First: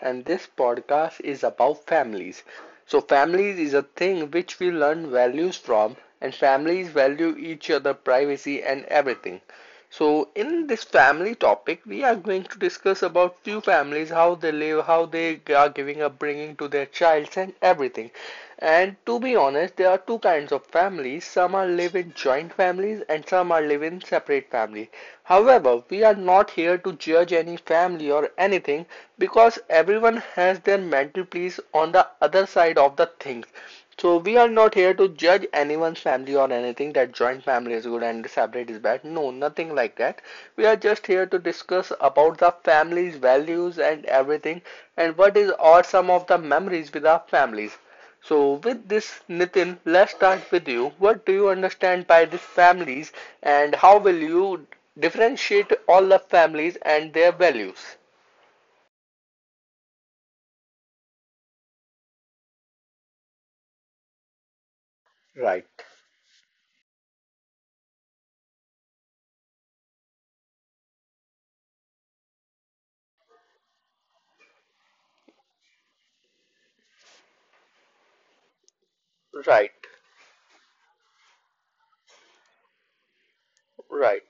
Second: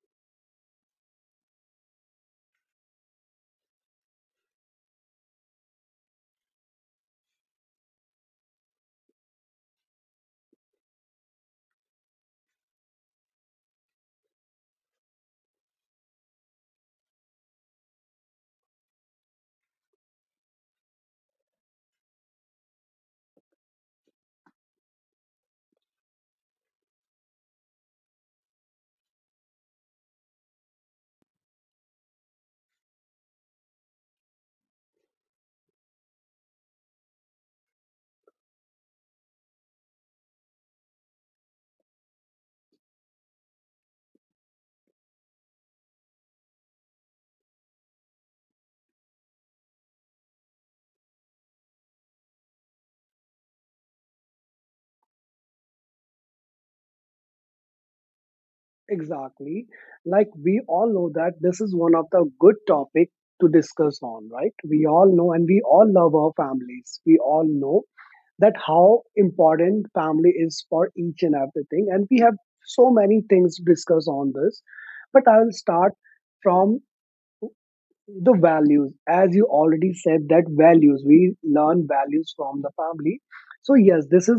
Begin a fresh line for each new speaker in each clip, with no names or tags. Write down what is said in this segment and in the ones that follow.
and this podcast is about families. So, families is a thing which we learn values from, and families value each other, privacy, and everything. So, in this family topic, we are going to discuss about few families, how they live, how they are giving upbringing to their childs, and everything. And to be honest, there are two kinds of families. Some are live in joint families, and some are live in separate families. However, we are not here to judge any family or anything because everyone has their mental place on the other side of the things. So we are not here to judge anyone's family or anything that joint family is good and separate is bad. No, nothing like that. We are just here to discuss about the family's values and everything and what is or some of the memories with our families. So, with this, Nitin, let's start with you. What do you understand by these families, and how will you differentiate all the families and their values?
Exactly. Like we all know that this is one of the good topic to discuss on, right? We all know and we
Right,
all love our families. We all know that how important family is for each and everything. And we have so many things to discuss on this. But I'll start from the values as you
right,
already said that values we learn values from the family, so yes, this
right,
is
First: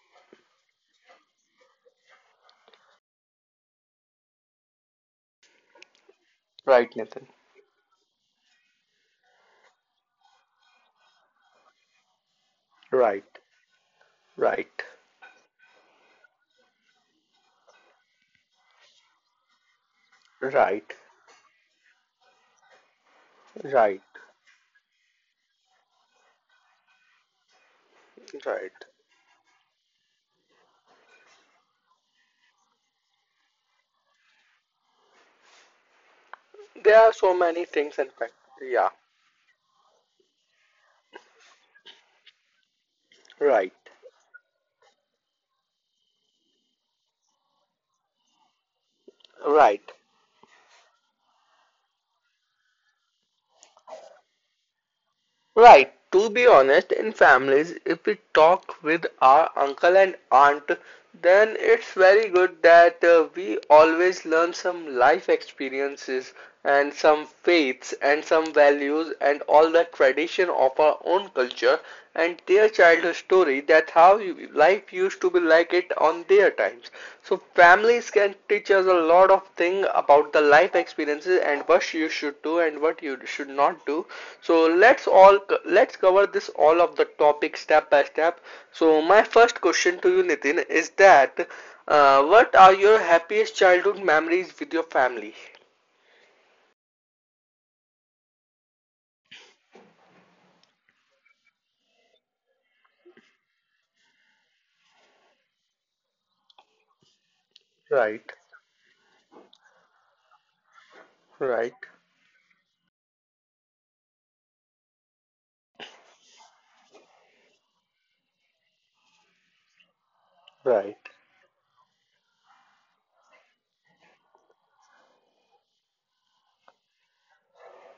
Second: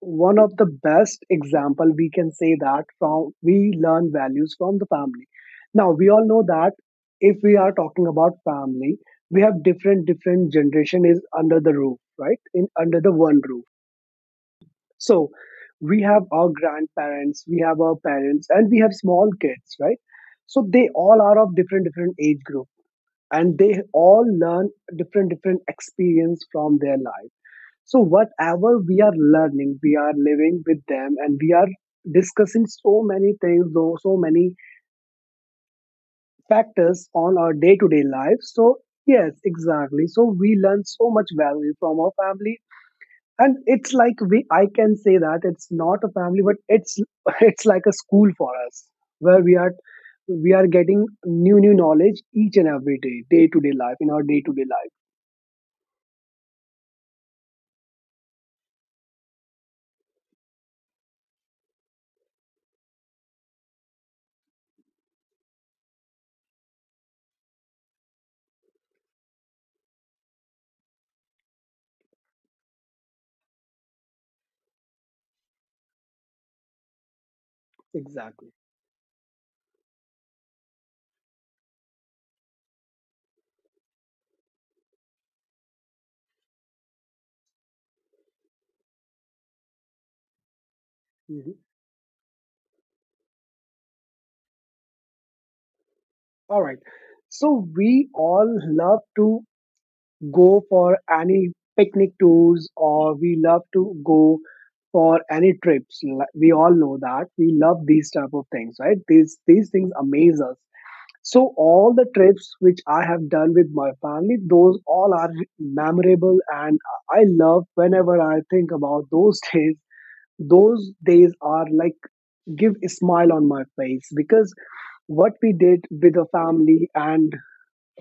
one of the best example we can say that from we learn values from the family. Now we all know that
right, Nitin.
if we are talking about family, we have different different generation is under the roof, right, in under the
Right,
one roof.
right,
So we have our grandparents, we have our parents, and we have small kids, right? So they
right,
all are of different different age group, and they
right,
all learn different different experience from their life. So whatever
right.
we are learning, we are living with them, and we are discussing so many things though so many
There
factors
are so
on our
many
day to
things,
day
in fact.
life. So
Yeah,
yes, exactly, so we learn so much value from our family, and
right,
it's like we I can say that it's not a family but it's it's like a school for us where we are,
right.
we are getting new new knowledge each and every day, day to day life in our day to day
Right, to be honest, in families, if we talk with our uncle and aunt, then it's very good that we always learn some life experiences and some faiths and some values and all the tradition of our own culture and their childhood story that how life used to be like it on their times. So
life.
families can
Exactly.
teach us a lot of thing about the life experiences and what you should do and what you should not do. So let's all let's cover this all of the topic step by step. So my first question to you, Nitin, is that
Mhm.
what are your happiest childhood memories with your family?
All right. So we all love to go for any picnic tours, or we love to go for any trips. We all know that. We love these
Right,
type of things, right? These things amaze us. So
right,
all the trips which I have done with my family, those all are memorable, and I love whenever I think about those days. Those
right,
days are like give a smile on my face because what we did with the family and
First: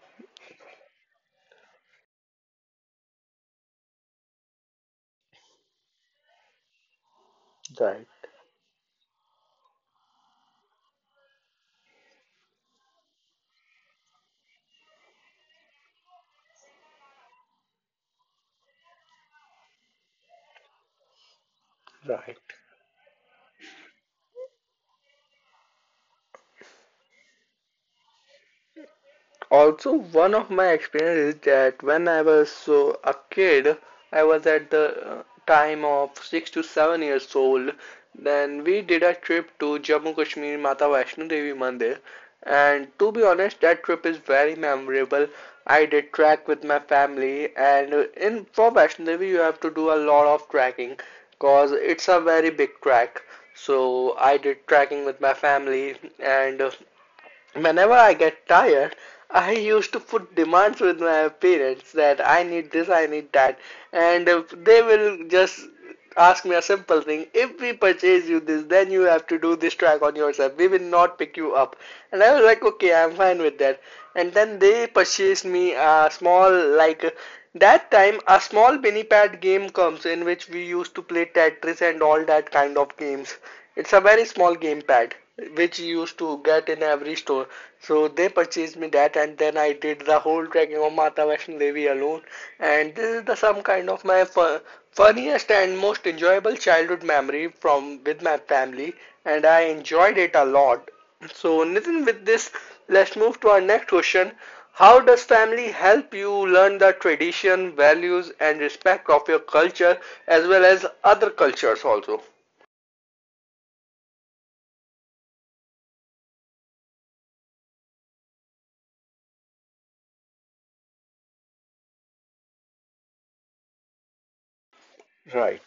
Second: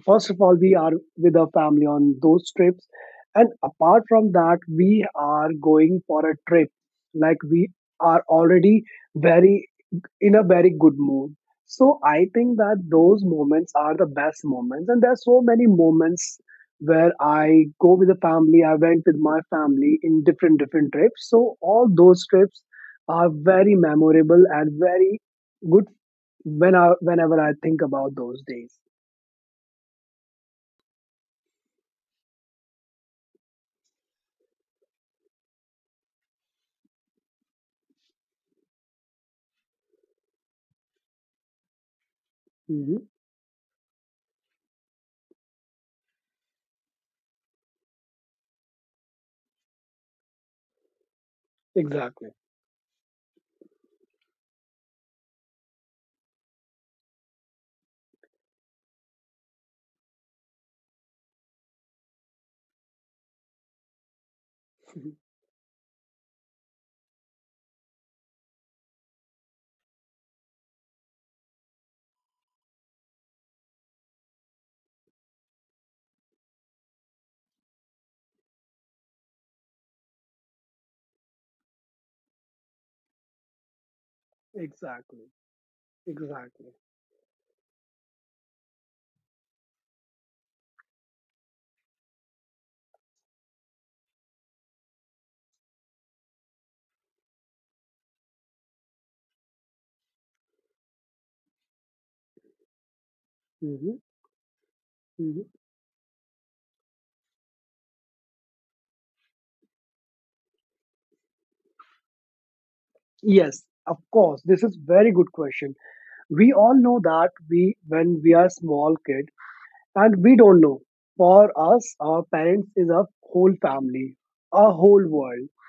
first of all, we are with our family on those trips. And apart from that, we are going for a trip. Like we
right,
are already very in a very good mood. So I think that those moments are the best moments. And there are so many moments where I go with the family. I went with my family in different different trips. So all those
right.
trips are very memorable and very good whenever I think about those days.
Also, one of my experience is that when I was so a kid, I was at the time of 6 to 7 years old. Then we did a trip to Jammu Kashmir Mata Vaishno Devi Mandir, and
Mhm.
to be honest, that trip is very memorable. I did trek with my family, and in for Vaishno Devi you have to do a lot of trekking, cause it's a
Exactly.
very big trek. So I did trekking with my family, and whenever I get tired, I used to put demands with my parents that I need this, I need that, and they
Mhm.
will just ask me a simple thing. If we purchase you this, then you have to do this track on yourself. We will not pick you up. And I was like, okay, I'm fine with that. And then they purchased me a small, like, that time a small mini pad game comes in which we used to play Tetris and all that kind of games. It's a very small game pad
Exactly.
which you used to get
Exactly.
in every store. So they purchased me that, and then I did the whole trekking of Mata Vaishno Devi alone. And this is the some kind of my funniest and most enjoyable childhood memory from with my family, and I enjoyed it a lot. So Nitin, with this, let's move to our next
hmm
question. How does
hmm
family help you learn the tradition, values, and respect of your culture as well as other cultures also?
Yes, of course. This is very good question. We all know that we, when we are small kid, and we don't know. For us, our parents is a whole family, a whole world,
Right.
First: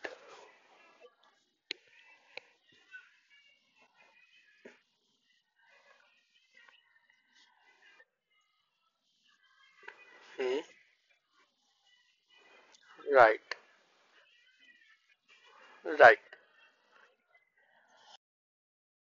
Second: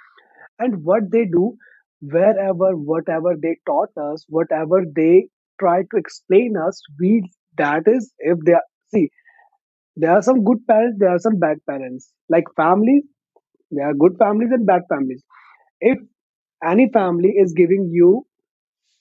and what they do, wherever, whatever they taught us, whatever they try to explain us, we that is if they are, see, there are some
Hmm,
good parents, there are some bad parents. Like families,
right,
there are good families and bad families. If
right.
any family is giving you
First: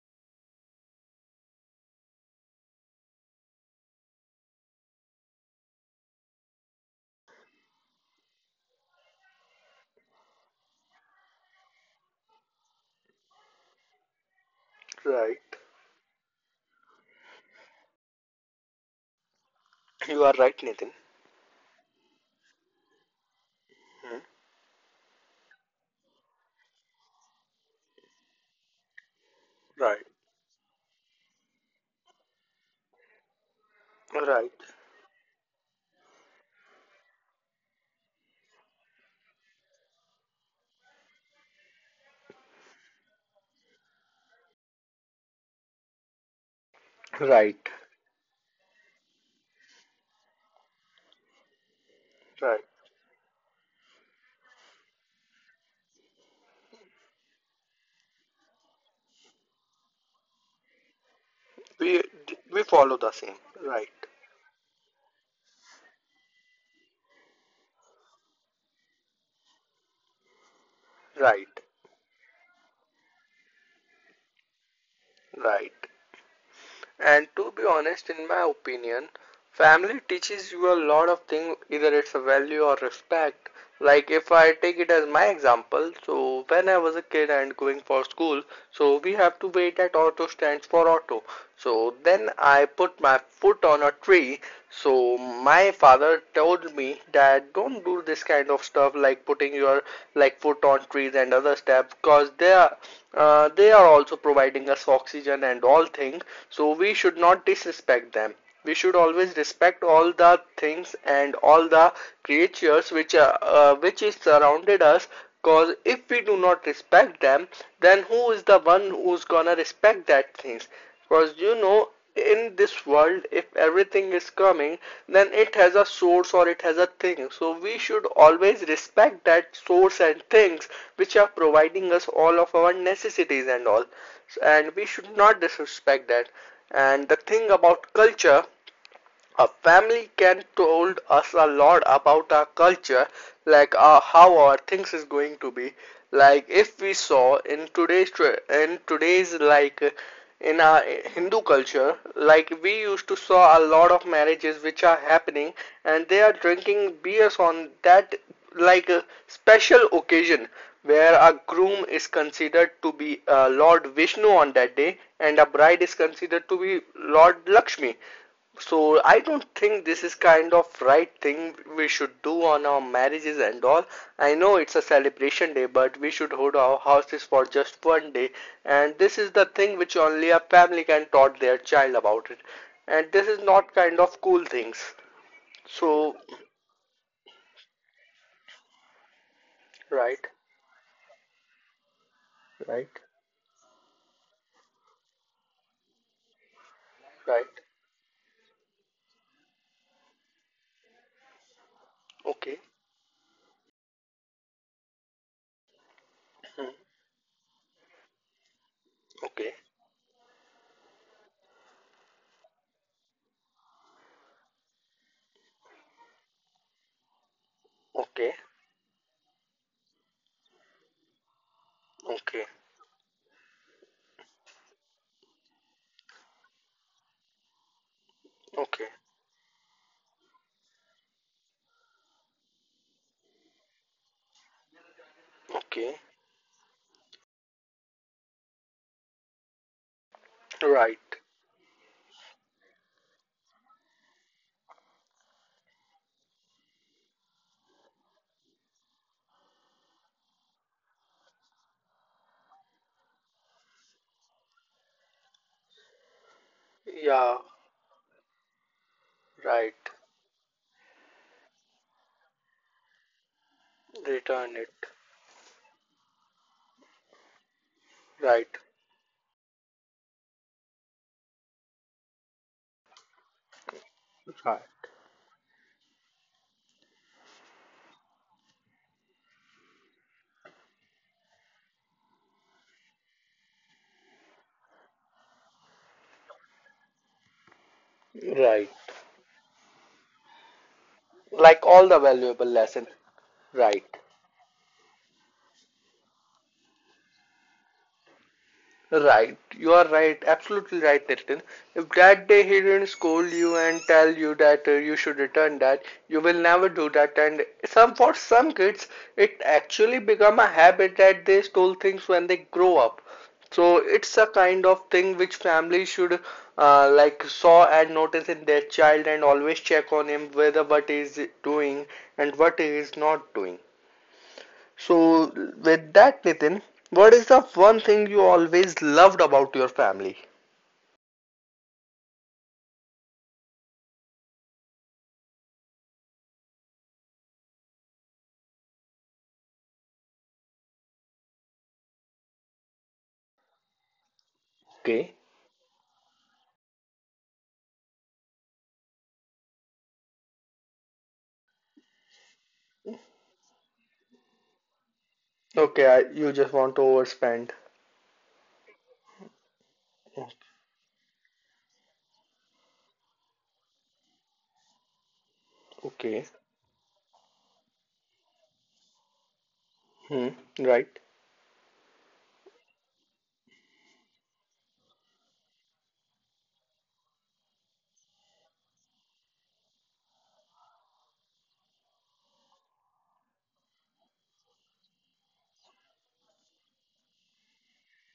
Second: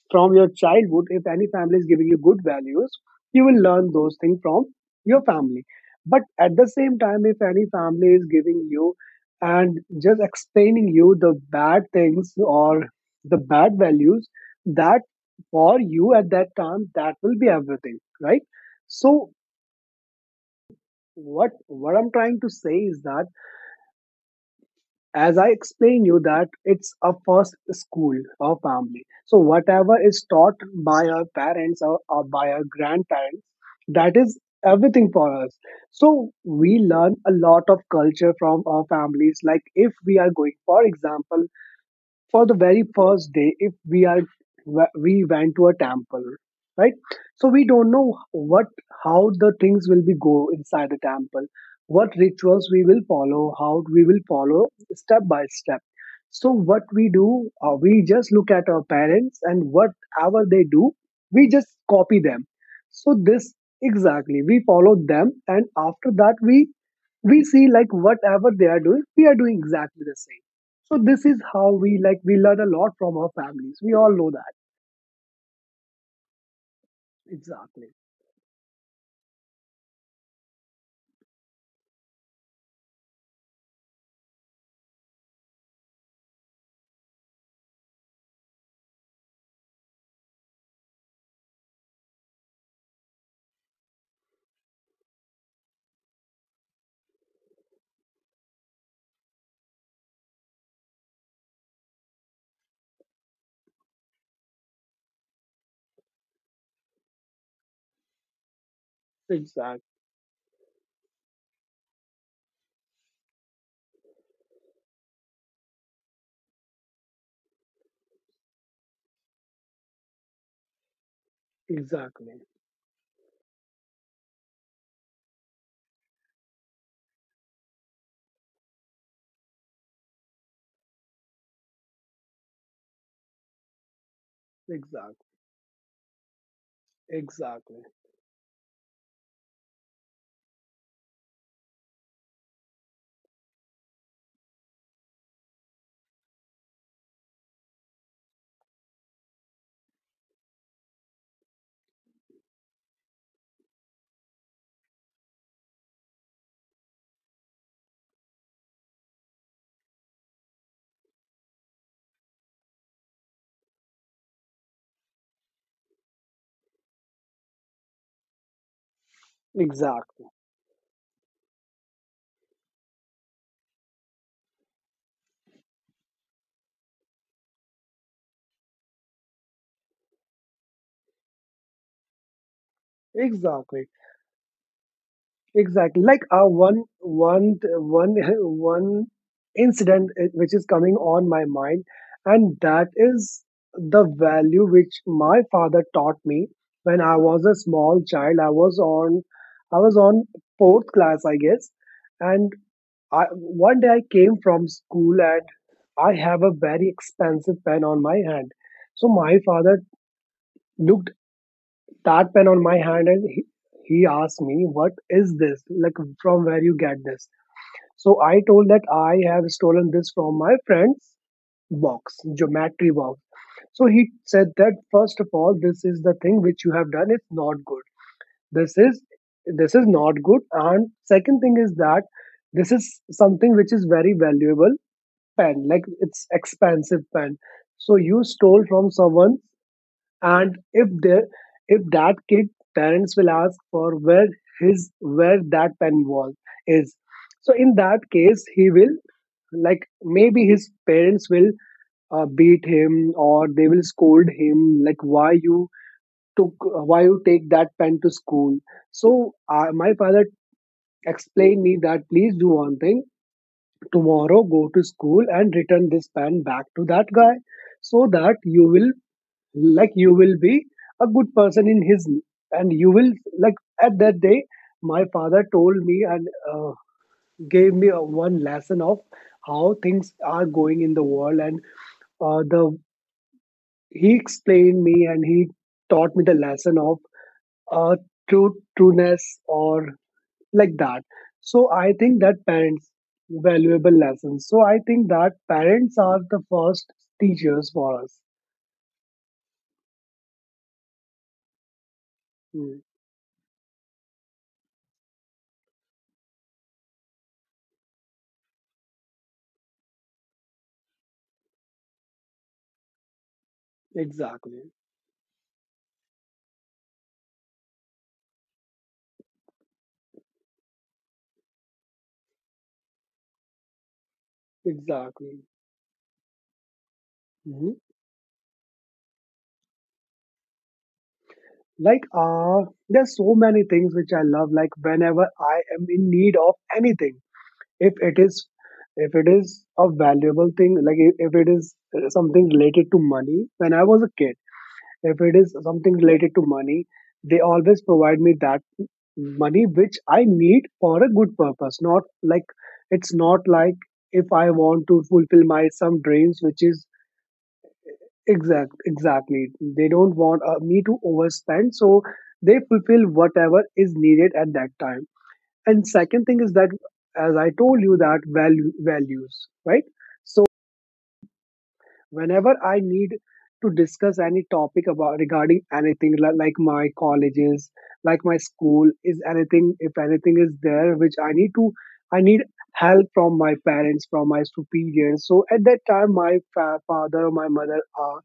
from your childhood, if any family is giving you good values, you will learn those things from your family. But at the same time, if any family is giving you and just explaining you the bad things or the bad values, that
Right.
for you at that time, that will be everything, right? So
You are right, Nitin.
what I'm trying to say is that
Hmm.
as I explained you that it's a first school or family, so whatever
Right.
is taught by our parents or by our grandparents, that is
Right.
everything for us. So we learn a lot of culture from our families. Like if we are going, for example, for the very first day, if we are, we went to a temple, right? So we
Right.
don't know what, how the things will be go inside the temple, what
Right.
rituals we will follow, how we will follow step by step. So what we do, we just look at our parents, and whatever they do, we just
We
copy them.
we follow the
So
same.
this,
Right.
exactly, we follow them, and after that we see like whatever they are doing, we are doing exactly the same. So this is
Right.
how we, like, we learn a lot from our families. We all know that.
Right. And to be
Exactly.
honest, in my opinion, family teaches you a lot of things. Either it's a value or respect. Like if I take it as my example, so when I was a kid and going for school, so we have to wait at auto stands for auto. So then I put my foot on a tree, so my father told me that don't do this kind of stuff like putting your like foot on trees and other stuff because they are also providing us oxygen and all things, so we should not disrespect them. We should always
Exactly.
respect all the things and all the creatures which are, which is surrounded us, because if we do not respect them, then who is the one who's gonna respect that things? Because you know,
Exactly.
in this world, if everything is coming, then it has a source or it has a thing, so we should always respect that source and things which are providing us all of our necessities and all, and we should
Exactly.
not disrespect that. And the thing
Exactly.
about culture, a family can told us a lot about our culture, like how our things is going to be. Like if we saw in today's like in our Hindu culture, like we used to saw a lot of marriages which are happening, and they are drinking beers on that like a special occasion where a groom is considered to be Lord Vishnu on that day and a bride is considered to be Lord Lakshmi. So I don't think this is
Exactly.
kind of right thing we should do on our marriages and all. I know it's a celebration day, but we should hold our houses for just one day. And this is the thing which only a family can taught their child about it. And this is not
Exactly.
kind of cool things.
Exactly.
So
Like our one one incident
right,
which is coming on my mind, and that
right,
is the value which my father taught me when I was
right.
a small child. I was on fourth class, I guess, and
Okay.
I one day I came from school and I have a
Hmm.
very expensive pen on my hand. So my
Okay.
father looked that pen on my hand and he asked me, "What is this? Like from where you get this?" So
Okay.
I told that I have stolen this from my friend's box,
Okay.
geometry box. So he said that first of all, this is the thing which you have done. It's not good. This
Okay.
is this is not good. And second thing is that this is something which is very valuable pen, like
Okay.
it's expensive pen. So you stole from someone, and
Right.
if that kid parents will ask for where his where that pen was is. So in that case, he will, like, maybe his parents will beat him, or they will scold him like why you took why you
Yeah.
take that pen to school. So my
Right.
father explained me that please do one thing, tomorrow
Return
go
it.
to school and return this pen back to that guy so that
Right.
you will, like, you will be a good person in his, and you will, like, at that day
Right.
my father told me and uh, gave me one lesson of how things are going in the world, and the he explained me and he taught me the lesson of uh, truth
Right.
trueness or like that. So
Like
I
all the
think that
valuable
parents
lesson.
valuable
Right,
lessons, so I think that parents are the first teachers for us.
right. You are right, absolutely right, Nitin. If that day he
Mm,
didn't scold you and tell you that you should return that, you will never do that, and some for some kids it actually become a habit that they stole things when they grow up. So it's a
exactly,
kind of thing which families should like saw and notice in their child and always check on him whether what he is doing and what he is not doing. So,
exactly.
with that, Nitin, what is the
Mhm.
one thing you always loved about your family?
Like there's so many things which I love. Like whenever I am in need of anything, if it is, if it is a valuable thing, like if it is something related to money, when I was a kid, if
Okay.
it is something related to money, they always provide me that money which I need for a good purpose. Not like, it's not like, if I want to fulfill my
Okay,
some
I, you
dreams,
just
which is
want to overspend.
exact, exactly. They don't
O-
want me to overspend, so they fulfill whatever is needed at that time. And second
Okay.
thing is that, as I told you, that value values, right?
Hmm.
So
Right.
whenever I need to discuss any topic about regarding anything like my colleges, like my school is anything, if anything is there which I need to, I need help from my parents, from my superiors, so at that time my father or my mother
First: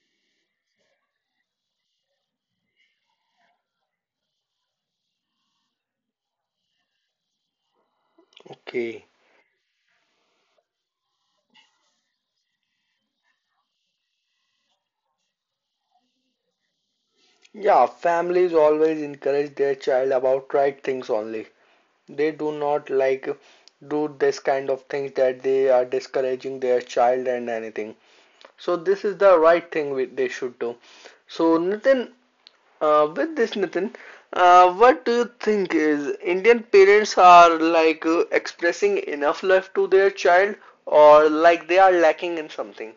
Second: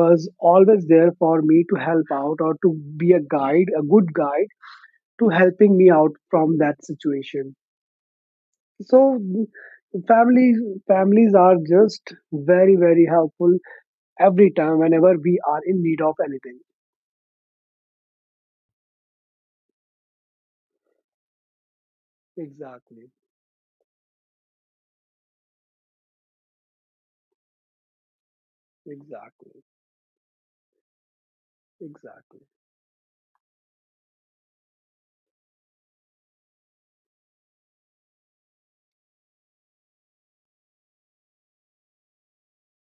was always there for me to help out, or to be a guide, a good guide to helping me out from that situation.
Okay.
So families families are just very very helpful every time whenever we are in need of anything.
Yeah, families always encourage their child about right things only. They do not
Exactly,
like do this kind of things that they are discouraging their child and anything. So this is the
exactly,
right thing they should do. So Nitin,
exactly.
With this, Nitin, what do you think is Indian parents are like expressing enough love to their child, or like they are lacking in something?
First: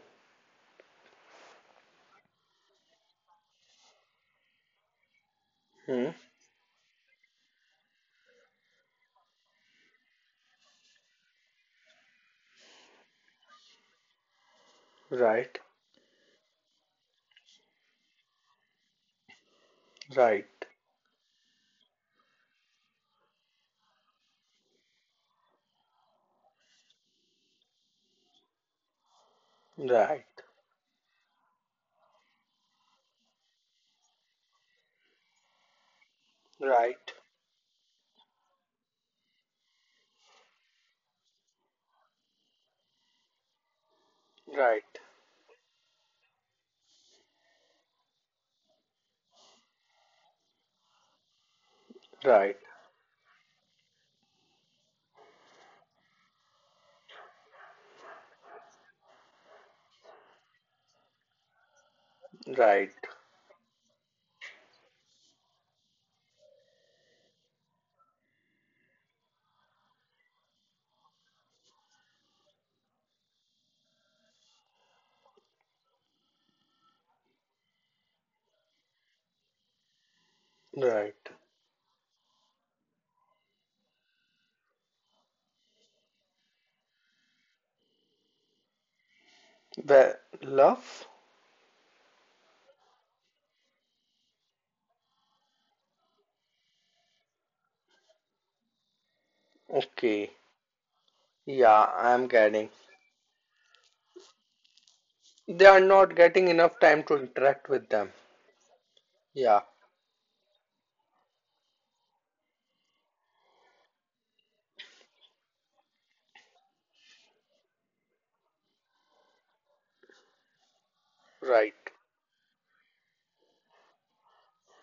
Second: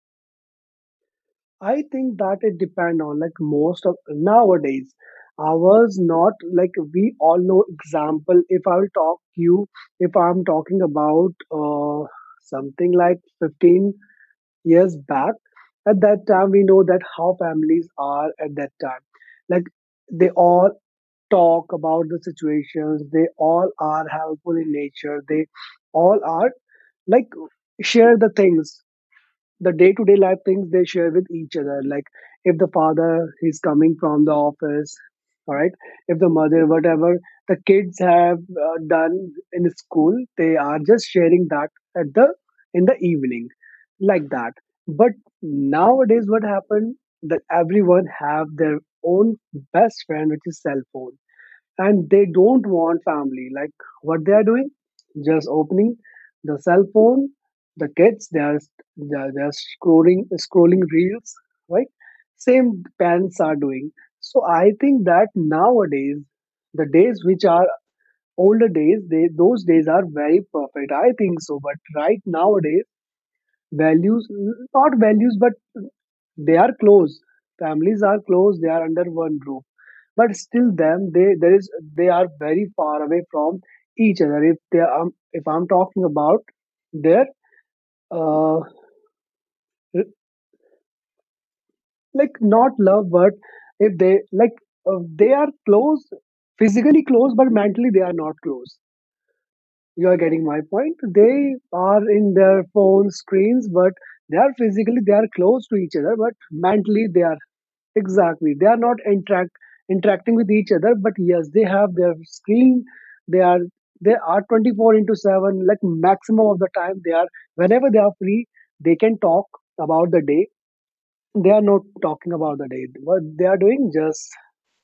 I think that it depend on like most of nowadays, ours
Hmm.
not, like we all know example, if I will talk you, if I'm talking about something like 15 years back,
Right.
at that time we know that how families are at that time. Like they
Right.
all talk about the situations, they all are helpful in nature, they all are, like, share the things, the day to day
Right.
life things they share with each other. Like if the father is coming from the office, all right, if the mother, whatever
Right.
the kids have done in school, they are just sharing that at the, in the evening, like that.
Right.
But nowadays what happened, that everyone have their own best friend which is cell phone, and they
Right.
don't want family. Like what they are doing, just opening the cell phone, the kids, they are, they are scrolling reels, right? Same
Right.
parents are doing. So I think that nowadays the days which are older days, they, those days are very perfect, I think so. But right, nowadays values, not values, but they are close, families are close, they are under one roof, but still them, they,
Right.
there is, they are very far away from each other. If they are if I'm talking about their uh,
The love?
like not love, but if they like, they are close physically close, but mentally they are not close. You are
Okay.
getting my point, they
Yeah,
are
I'm
in their
getting.
phone screens, but they are physically, they are close
They
to
are
each other,
not
but
getting enough time
mentally
to
they are,
interact with them.
exactly, they are not
Yeah.
interacting with each other. But yes, they have their screen, they are, they are 24 into 7, like maximum of the time they are, whenever they are free, they can talk about the day, they are
Right.
not talking about the day what they are doing, just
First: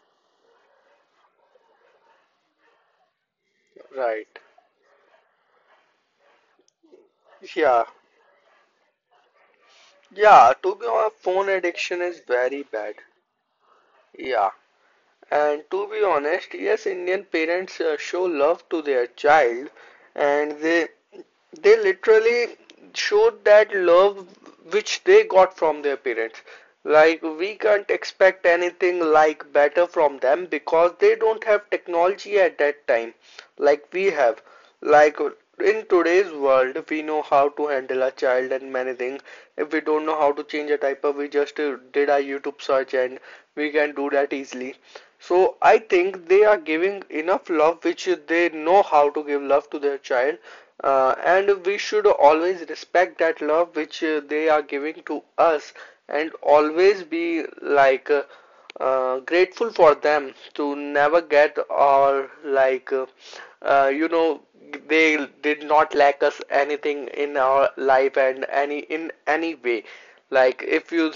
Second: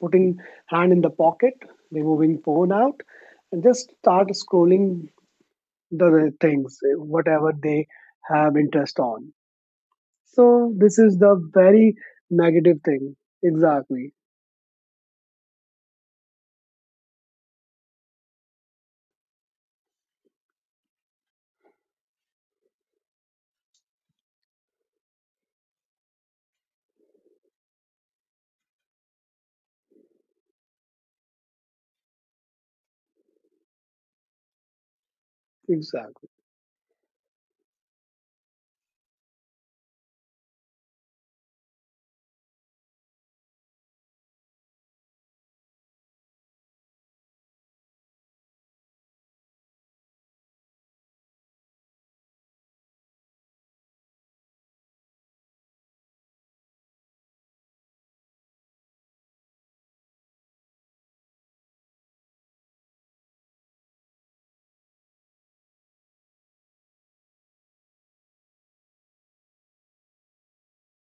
putting hand in the pocket, removing phone out and just
Right.
start scrolling the things whatever
Yeah.
they have interest on.
Yeah,
So
to be
this
honest,
is the
phone
very
addiction is very
negative
bad.
thing. Exactly.
Yeah, and to be honest, yes, Indian parents show love to their child, and they literally showed that love which they got from their parents. Like we can't expect anything like better from them because they don't have technology at that time, like we have. Like in
Exactly.
today's world, we know how to handle a child and many things. If we don't know how to change a diaper, we just did a YouTube search and we can do that easily. So I think they are giving enough love which they know how to give love to their child. And we should always respect that love which they are giving to us, and always be like grateful for them, to never get or like uh, you know they did not lack us anything in our life and any in any way. Like if you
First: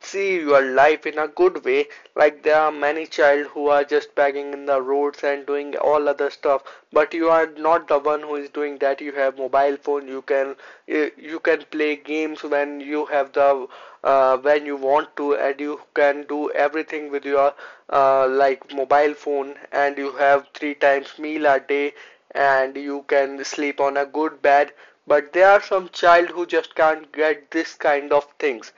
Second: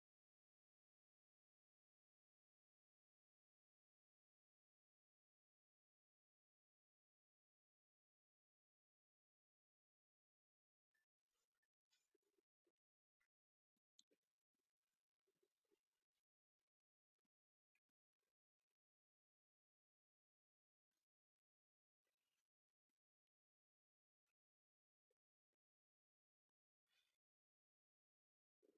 see your life in a good way, like there are many child who are just begging in the roads and doing all other stuff, but you are not the one who is doing that. You have mobile phone, you can play games when you have the when you want to, and you can do everything with your like mobile phone, and you have three times meal a day and you can sleep on a good bed, but there are some child who just can't get this kind of things.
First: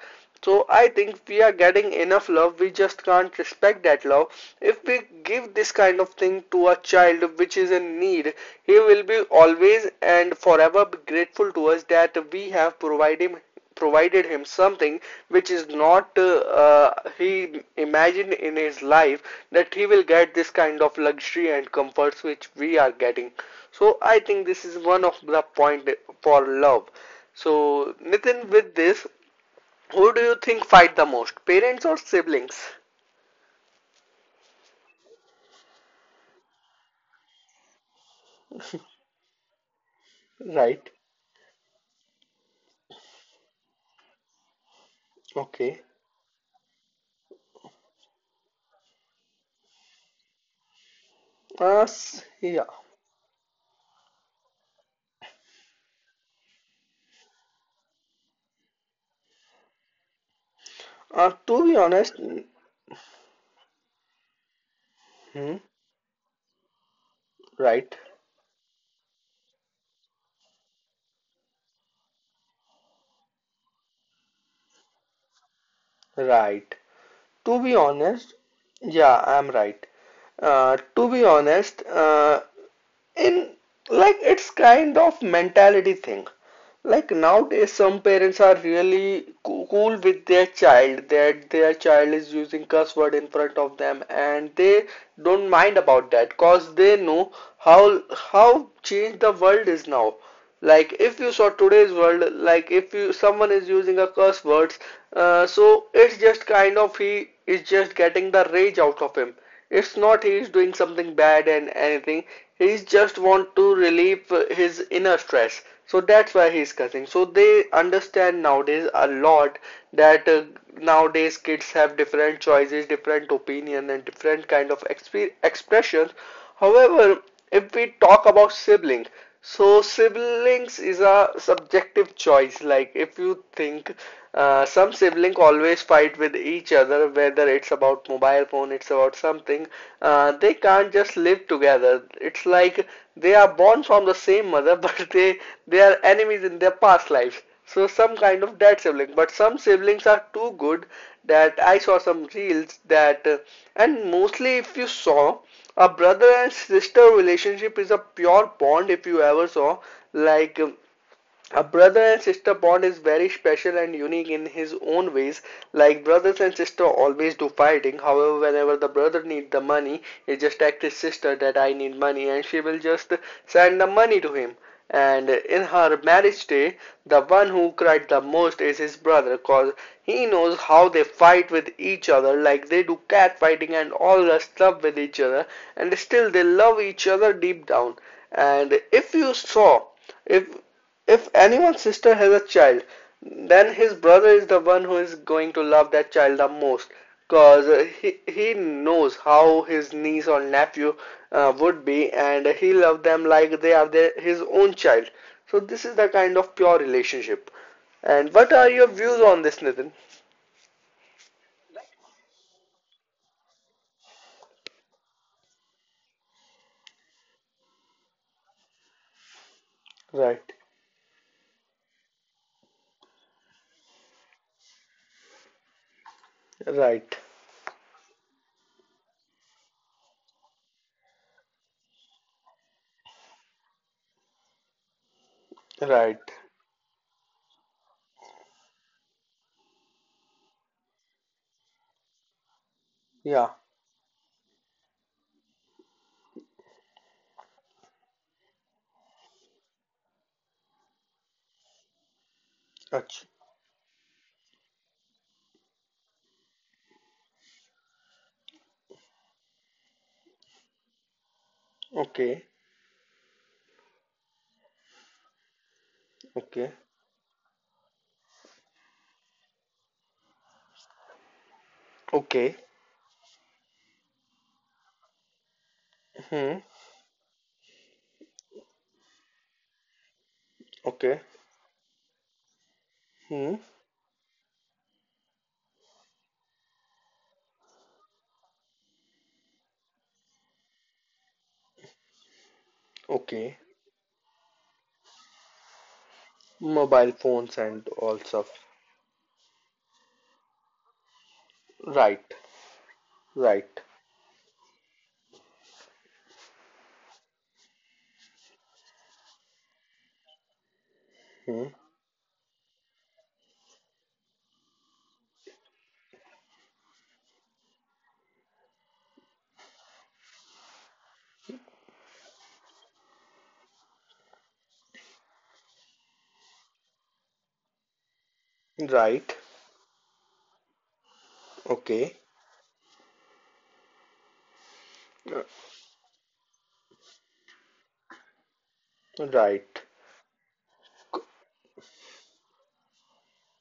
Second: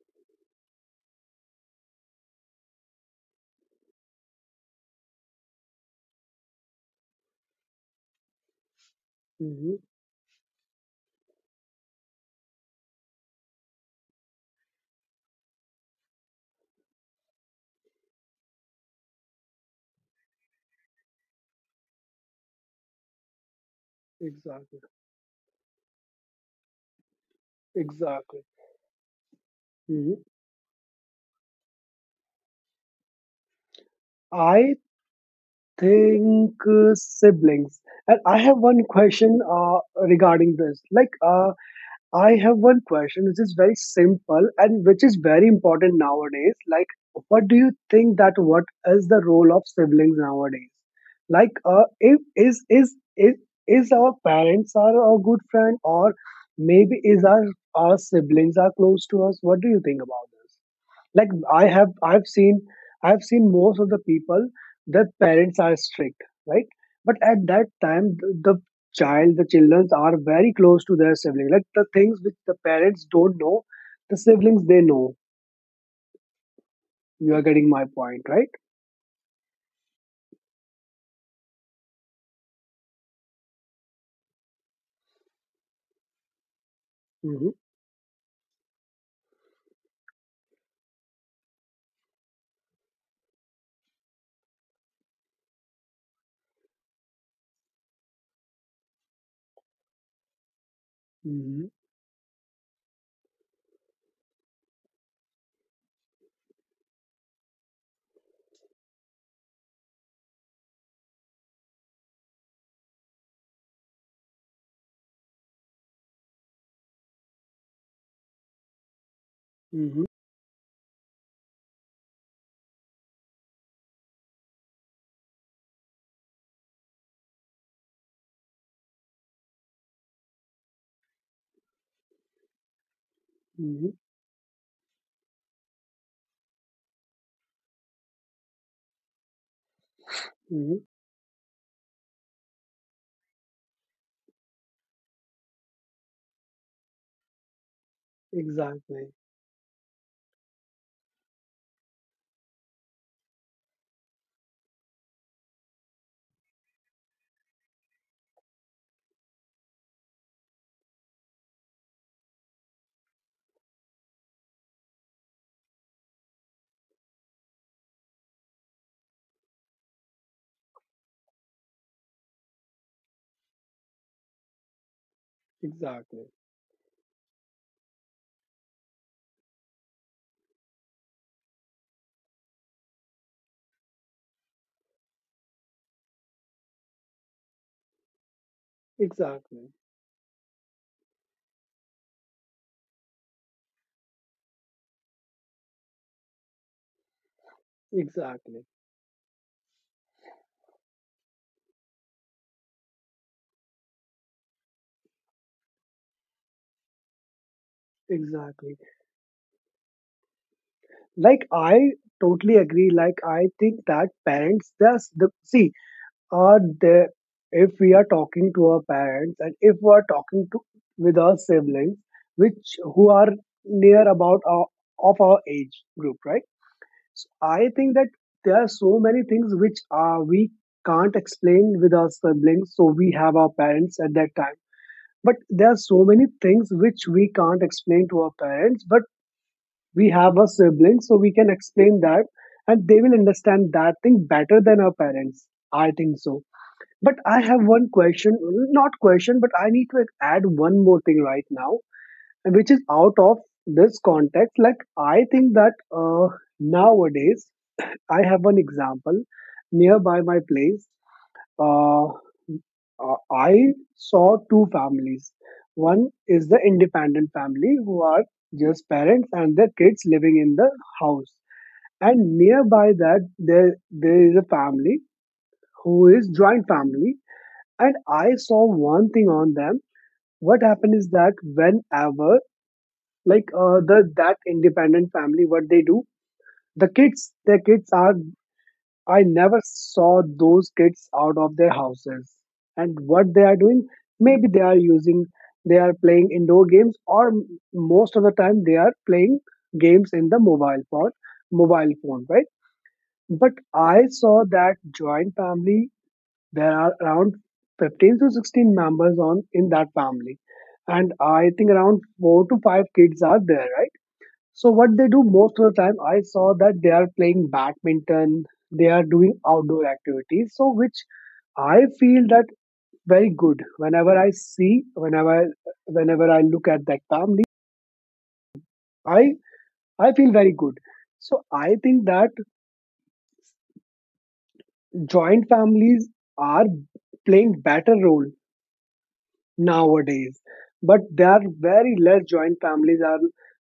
So I think we are getting enough love. We just can't respect that love. If we give this kind of thing to a child which is in need, he will be
Hmm.
always and forever be grateful to us that we have provided him something which is not he imagined in his life, that he will get this kind of luxury and comforts which we are getting. So I think this is
Exactly.
one of the point for love. So
Exactly.
Nitin, with this, who do
Hmm.
you think fight the most, parents or siblings?
I think siblings. And I have one question regarding this.
Right.
Like, I have one question which is very simple and which is very
Okay.
important nowadays. Like, what do you think that what is the role of siblings nowadays? Like,
Uh,
if is
yeah.
is is is our parents are our good friend, or maybe is our siblings are close to us? What do you think about this? Like, I
To be
have
honest,
I've seen, I've seen most of the people, their parents
Hmm.
are strict, right? But at that
Right.
time, the child, the children are very close to their sibling. Like the things which the parents don't know, the siblings they know.
Right.
You are
To
getting
be
my point,
honest,
right?
yeah, I'm right. To be honest, in like it's kind of mentality thing, like
Mm-hmm.
nowadays some parents are really cool with their child, that their child is using cuss word in front of them, and they don't mind about that cause they know how changed the world is now. Like if you saw
Mm-hmm.
today's world, like if you someone is using a curse words, So it's just kind of he is just getting the rage out of him. It's not he's doing something bad and anything. He's just want to relieve his inner stress. So that's why he's cussing. So they understand nowadays a lot
Mm-hmm.
that nowadays kids have different choices, different opinion, and different kind of expressions. However, if we talk about sibling, so siblings is a subjective choice. Like if you
Mm-hmm.
think, some sibling always fight with each other, whether it's about mobile phone, it's about something, they
Mm-hmm.
can't just live together. It's like they are born from the same mother, but they are enemies in their past lives. So some kind of dead
Exactly.
sibling, but some siblings are too good that I saw some reels that, and mostly if you saw a brother and sister relationship is a pure bond if you ever saw. Like, um, a brother and sister bond is very special and unique in his own ways. Like brothers and sister always do fighting. However, whenever the brother need the money, he just act his sister that I need money and she will just send the money to him. And in her
Exactly.
marriage day, the one who cried the most is his brother cause he knows how they fight with each other, like they do cat fighting and all the stuff with each other, and still they love each other deep down. And if you
Exactly.
saw, if if anyone's sister has a child, then his brother is the one who is going to love that child the most, cause he he
Exactly.
knows how his niece or nephew would be, and he loves them like they are their, his own child. So this is the kind of pure relationship. And what
Exactly.
are your views on this, Nitin?
Like, I totally agree. Like, I think that parents does the see, are there, if we are talking to our parents and if we are talking
Right,
to with our siblings, which who are near about our, of our age group, right?
right,
So I think that there are so many things which are we can't explain with our siblings, so we have our parents at that time. But there are so
right.
many things which we can't explain to our parents, but we have our siblings, so we can explain that, and they will
Yeah.
understand that thing better than our parents, I think so. But I have one question, not question, but I need to add one more thing right now, which is out
Ach-
of this context. Like, I think that nowadays, I have one example nearby my place. Uh,
Okay.
I saw two families. One is the
Okay.
independent family, who are just parents and their kids living in the house. And
Okay.
nearby that, there is a family who is
Hmm.
joint family. And I saw one thing on them. What happened is
Okay.
that whenever, like
Hmm.
uh, the that independent family, what they do, the kids, their kids are. I never saw those kids out of their houses. And what they are
Okay.
doing, maybe they are using, they are playing indoor games,
Mobile
or m-
phones and
most
all
of the
stuff.
time they are playing games in the mobile
Right,
phone, right? But
right,
I saw that joint family, there are around 15 to 16 members on in that family, and I think
hmm,
around four to five kids are there, right? So what they do most of the time, I saw that they are playing badminton, they are doing outdoor activities. So which I feel that very good. Whenever I see, whenever, whenever I look at that family, I
right,
I feel very good. So I think
okay,
that joint
uh,
families are playing better role
right,
nowadays, but there are very less joint families are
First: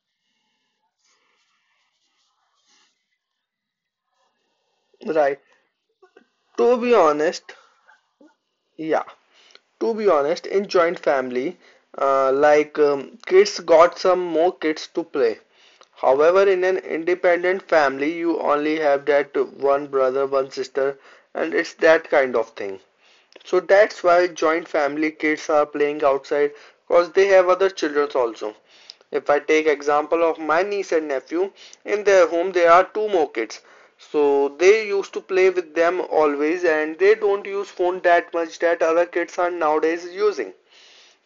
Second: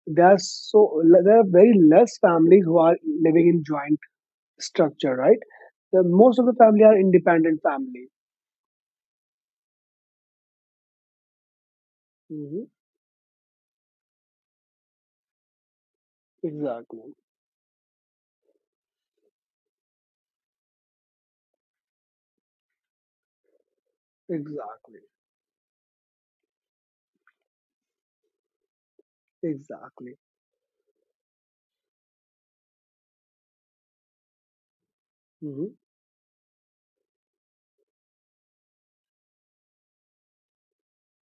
there, are so there are very less families who are living in joint structure,
right.
right? The most of the
To
family
be
are
honest,
independent family.
yeah, to be honest, in joint family,
Hmm.
kids got some more kids to play. However, in an
Exactly.
independent family, you only have that one brother, one sister, and it's that kind of thing. So that's why joint
Exactly.
family kids are playing outside because they have other children also. If I take
Exactly.
example of my niece and nephew, in their home there are two more kids. So they used to play
Hmm.
with them always, and they don't use phone that much that other kids are nowadays using.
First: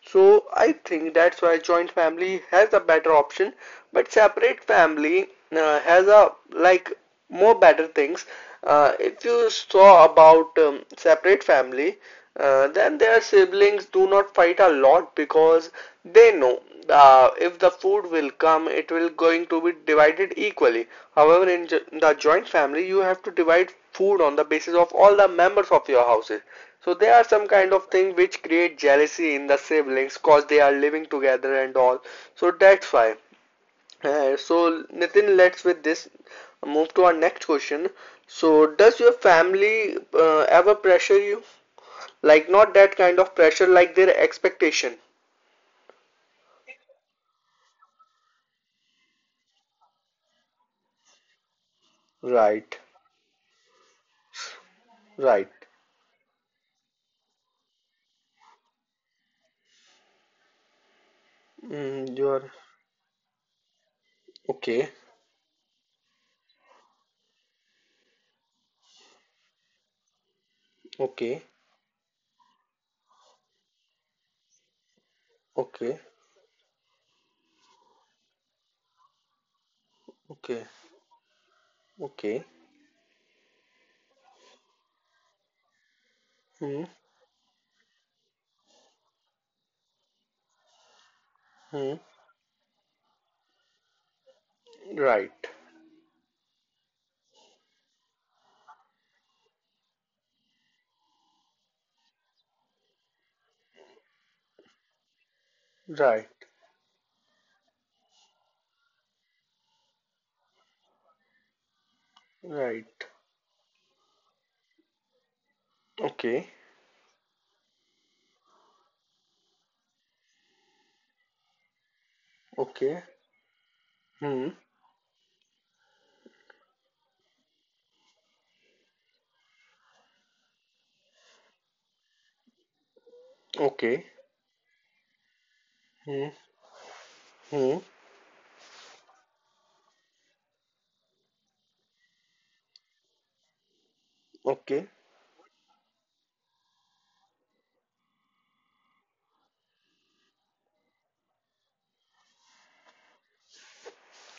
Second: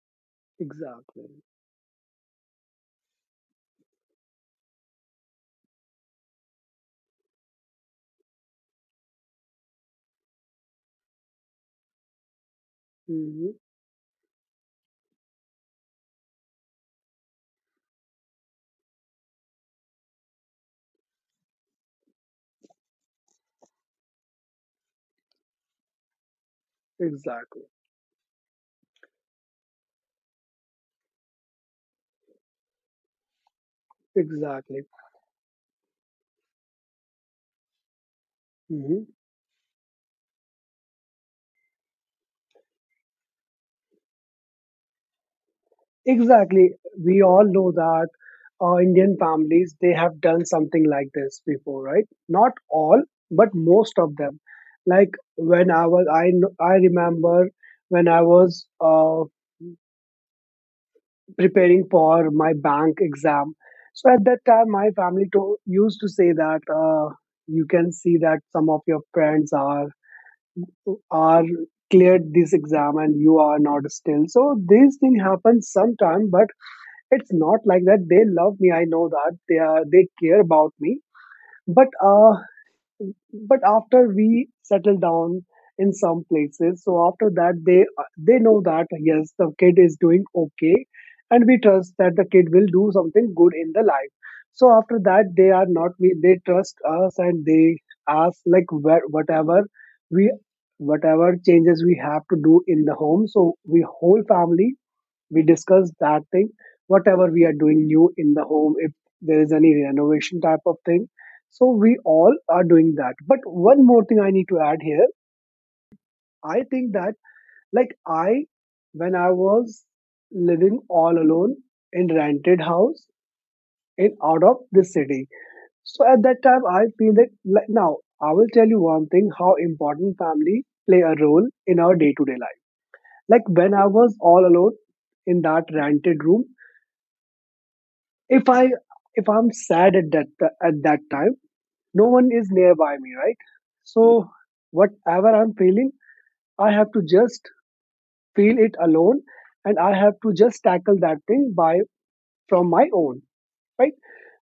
So I think that's
Exactly.
why joint family has a better option, but separate family has a like more better things. If you saw about separate family, then their
Hmm.
siblings do not fight a lot because they know, if the food will come, it will going to be divided equally. However, in the joint family, you have to divide food on the basis of all the members of your houses. So there are some
Exactly.
kind of thing which create jealousy in the siblings cause they are living together and all. So that's why. Uh,
Exactly.
so Nitin, let's with this move to our next question. So does
Hmm.
your family ever pressure you? Like not that kind of pressure, like their expectation.
Exactly. We all know that Indian families, they have done something like this before, right? Not
Right,
all, but most of them. Like
right.
when I was, I I remember when I was preparing
Mm, you
for my
are
bank exam. So at that time, my
okay,
family to, used to say that you can see that some of your friends are
okay,
are cleared this exam and you are not still. So these things happen
okay,
sometime, but it's not like that. They love me. I know that they are, they care
okay,
about me, but uh,
okay.
but after we settle down in some places,
Hmm,
so after that they know that yes, the kid is doing okay, and we trust
hmm.
that the kid will do something good in the life. So after that
Right,
they are not, we, they trust us, and they ask like where, whatever we, whatever changes we have to do in the home, so we whole family, we discuss that
right,
thing, whatever we are doing new in the home, if there is any renovation type of thing, so we all are
right.
doing that. But one more thing I need to add here.
Okay,
I think that, like, I, when I was living all alone in rented house,
okay.
in out
Hmm.
of this city, so at that time I feel that, like now I will tell you one thing, how important family play a role in our day to day life. Like when I
Okay.
was all alone in that rented
Hmm.
room,
Hmm.
if I, if I'm sad at that time, no one is nearby me, right? So
Okay.
whatever I'm feeling, I have to just feel it alone, and I have to just tackle that thing by, from my own, right?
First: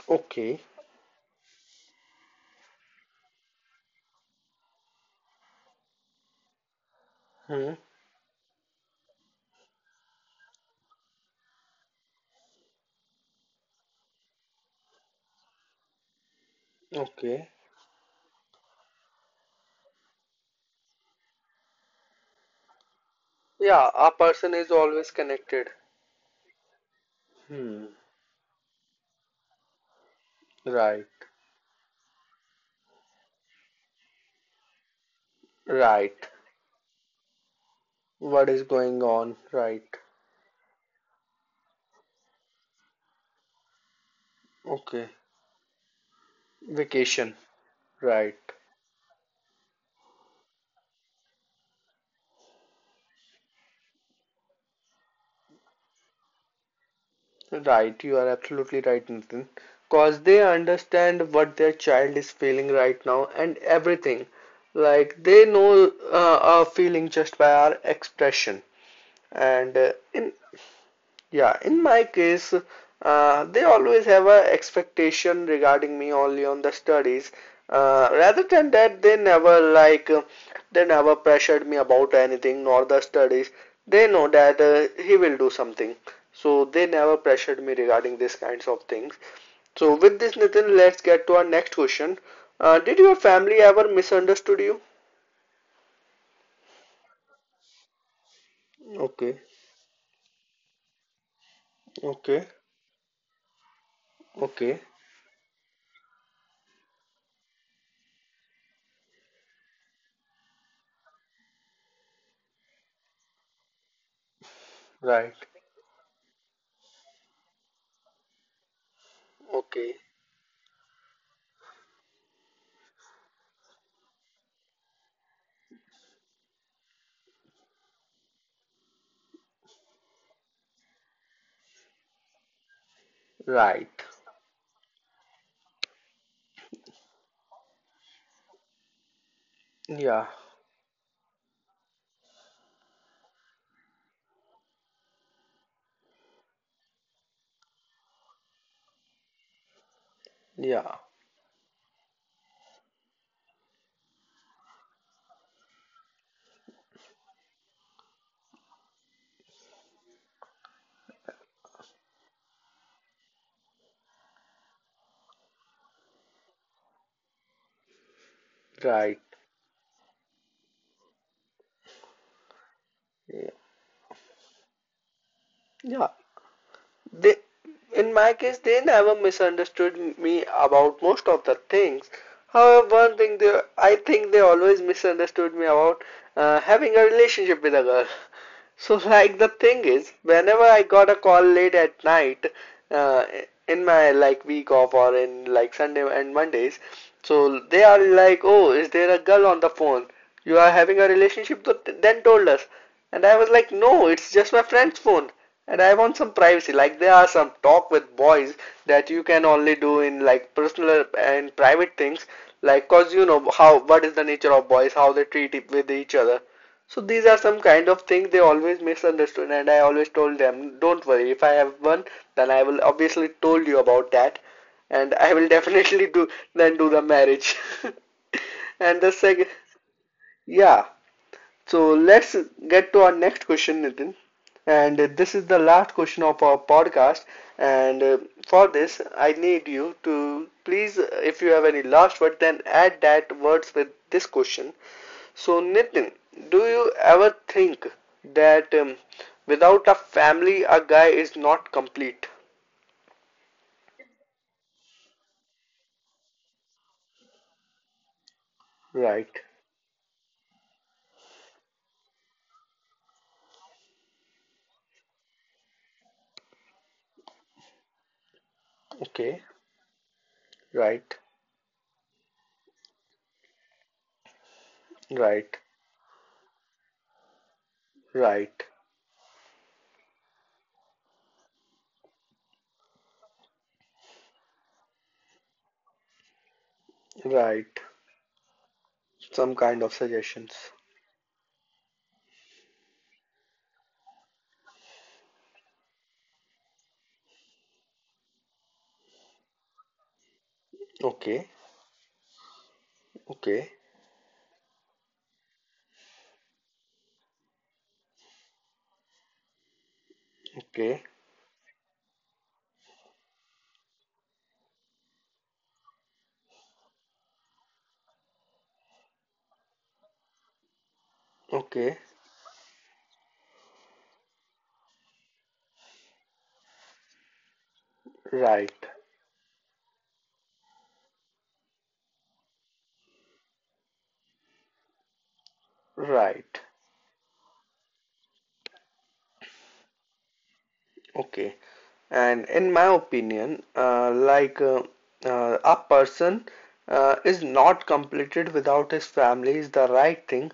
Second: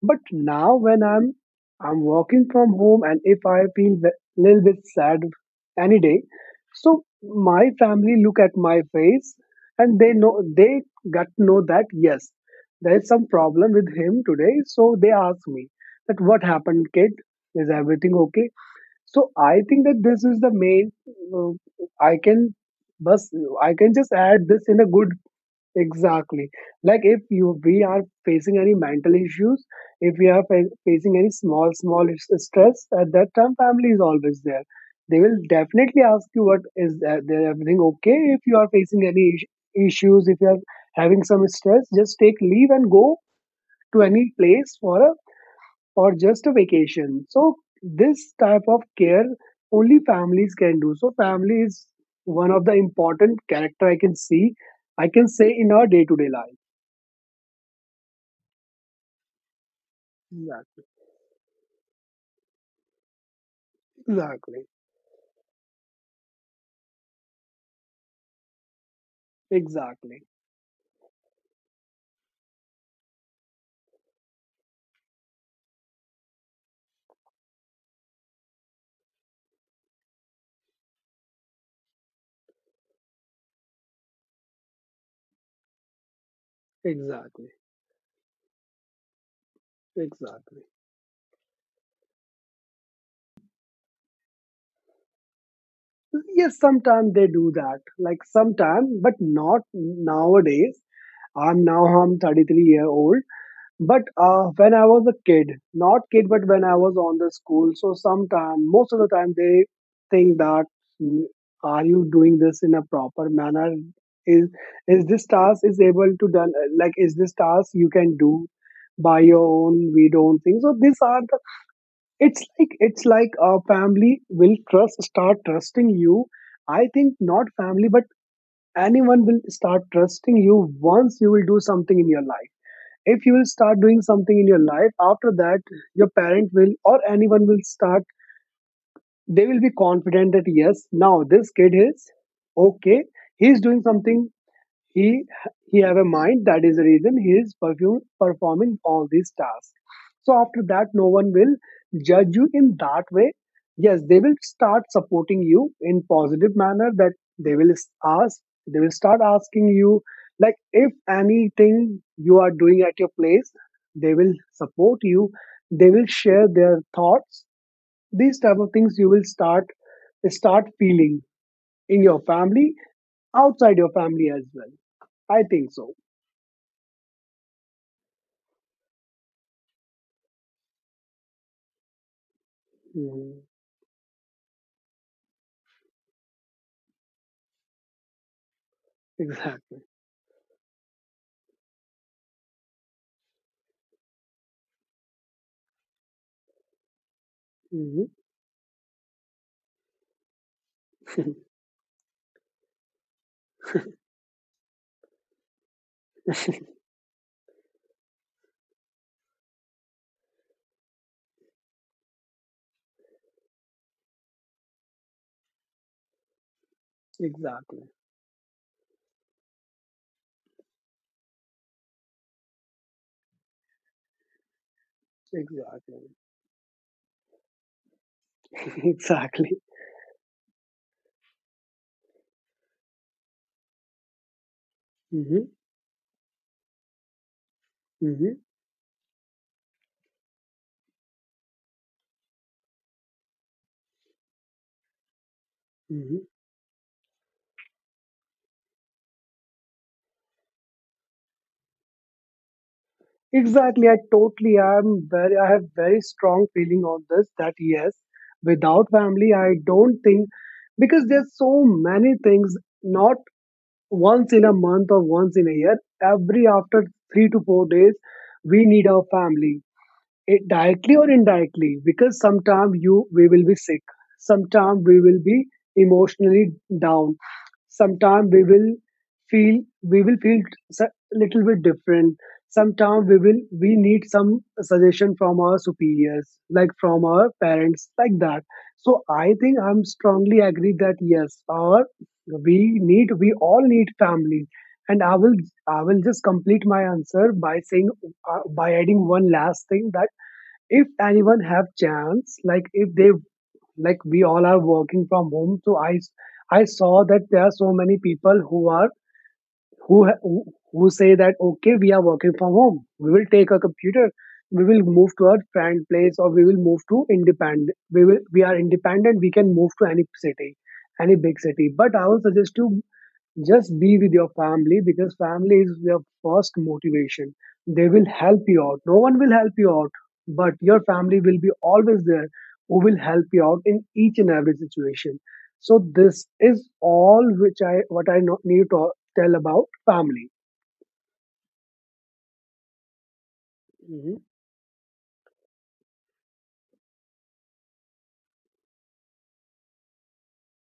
But
Okay.
now when I'm working from home, and if I feel a little bit sad any day, so my
Hmm.
family look at my face, and they know they, got to know that yes, there is some problem with him today. So they ask me that what happened, kid?
Okay.
Is everything okay? So I think that this is the main. Uh, I can, bus. I
Yeah,
can
a
just add
person
this
is
in a
always
good.
connected.
Exactly. Like if you, we
Hmm.
are facing any mental issues, if we are
Right.
facing any small small stress, at that time family is always there. They will definitely
Right.
ask you what is there, there everything okay? If
What
you
is
are
going
facing any
on? Right.
issues, if you are having some stress, just take leave and go to any place for
Okay.
a, or just a vacation.
Vacation.
So this
Right.
type of care only families can do. So family is one of the important character I can see. I can say in our day to day life.
Right. You are absolutely right, Nitin. Cause they
Exactly,
understand what their child is feeling right now and everything.
exactly,
Like they know our feeling just by our expression. And
exactly,
in Yeah, in my case, they always have a expectation regarding me only on the studies. Rather than that, they never like they never pressured me about anything nor the studies. They know that he will do something, so they never
exactly,
pressured me regarding these kinds of things. So with this,
exactly.
Nitin, let's get to our next question. Did your family ever misunderstood you?
Yes, sometimes they do that. Like sometimes, but
Okay,
not nowadays. I'm now I'm
okay,
33 year old. But when
okay,
I was a kid, not kid, but when I was on the school, so sometime, most of the time, they think that "Mm, are you doing this in a proper manner? Is is this
right,
task is able to done, like is this task you can do by your own?
okay,
We don't think so." These are, it's like, it's like a family will trust, start trusting you. I think not family, but anyone will start trusting you once you will do something in your life. If you will start doing
right.
something in your life, after that your parent will, or anyone will start, they will be
Yeah,
confident that yes, now this kid is okay, he is doing something, he he have a mind, that is the reason he is perfume, performing all these tasks. So after that
yeah.
no one will judge you in that way. Yes, they will start supporting you in positive manner, that they will ask, they will start asking you, like if anything you are doing at your place, they will support you, they will share their thoughts, these type of things you
Right.
will start, start feeling in your family,
Yeah.
outside your family as well, I think so.
Yeah. They, in my case, they never misunderstood me about most of the things. However, one
Hmm.
thing I think they always misunderstood me about having a relationship with a girl. So, like the
Exactly.
thing is, whenever I got a call late at night, uh, in my like week off or in like Sunday and Mondays, so they are
Hmm.
like, "Oh, is there a girl on the phone? You are having a relationship?" Then told us, and I was like, "No, it's just my friend's phone." And I want some privacy. Like there are some talk with boys that you can only do in like personal and private things. Like, cause you know how what is the nature of boys, how they treat it with each other. So these are some
Exactly.
kind of things they always misunderstood, and I always told them, don't worry. If I have one, then I will obviously told you about that, and I will
Exactly.
definitely do then do the marriage. And the second,
exactly.
yeah. So let's get to our next question, Nitin. And this
Hmm.
is the last question of our podcast. And
Hmm.
for this, I need you to please, if you have any last word, then add that words with this question. So, Nitin,
Hmm.
do you ever think that without a family, a guy is not complete?
Exactly. I totally am very. I have very strong feeling on this. That yes, without family,
Right.
I don't think, because there's so many things. Not once in a month or once in a year. Every after 3 to 4 days, we need our
Okay.
family. It directly or
Right.
indirectly, because sometime you, we will be sick, sometime we will be
Right.
emotionally down, sometime we
Right.
will feel, we will feel a little bit different, sometime we will, we need some suggestion from our superiors, like from our
Right.
parents like that. So I think
Some
I'm
kind of
strongly
suggestions.
agree that yes, our, we need, we all need family. And I will, I will just complete my answer by saying, by adding one last thing, that if anyone
Okay.
have chance, like if they,
Okay.
like we all are working from home, so I saw that there are so many people who are, who who say
Okay.
that okay, we are working from home, we will take a computer, we will move to our friend place, or we will move to independent, we will, we are independent, we can move to any city, any big city. But I
Okay,
will suggest you, just be with your family, because family is your first motivation. They will help you
right,
out, no one will help you out, but your family will be always there who will help you out in each and every situation. So this is
right.
all which I what I need to tell about family.
Okay, and in my opinion,
Mhm.
a person is not completed without his family is the right thing,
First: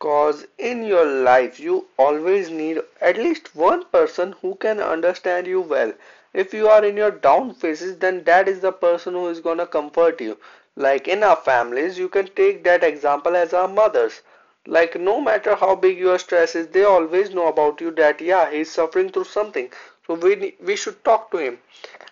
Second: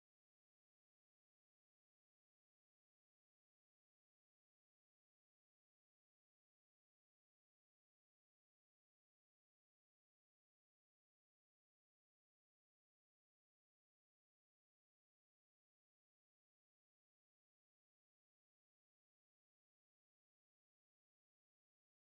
cause in your life you always need at least one person who can understand you well. If you are in your down phases, then that is the person who is gonna comfort you. Like in our families, you can take that example as our mothers. Like, no matter how big your stress is, they always know about you that, yeah, he's suffering through something. So we, we should talk to him.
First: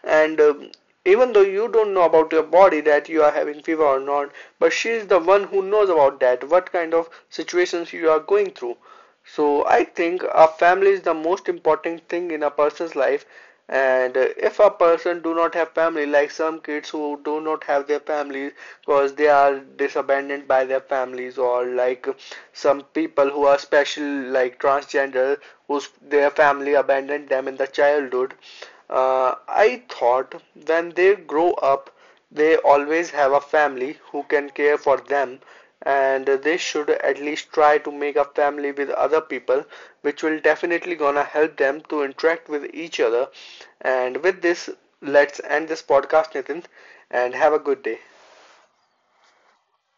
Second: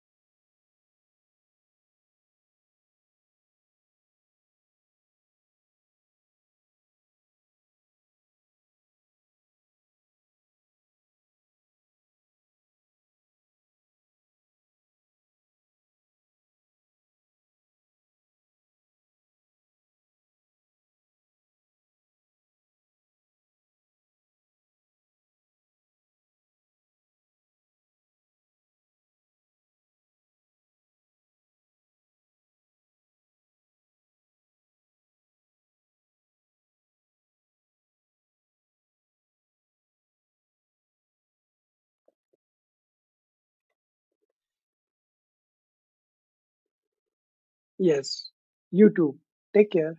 And even though you don't know about your body that you are having fever or not, but she is the one who knows about that, what kind of situations you are going through. So I think a family is the most important thing in a person's life, and if a person do not have family like some kids who do not have their families because they are disabandoned by their families, or like some people who are special like transgender whose their family abandoned them in the childhood, I thought when they grow up they always have a family who can care for them, and they should at least try to make a family with other people which will definitely gonna help them to interact with each other. And with this, let's end this podcast, Nitin, and have a good day.
Yes. You too. Take care.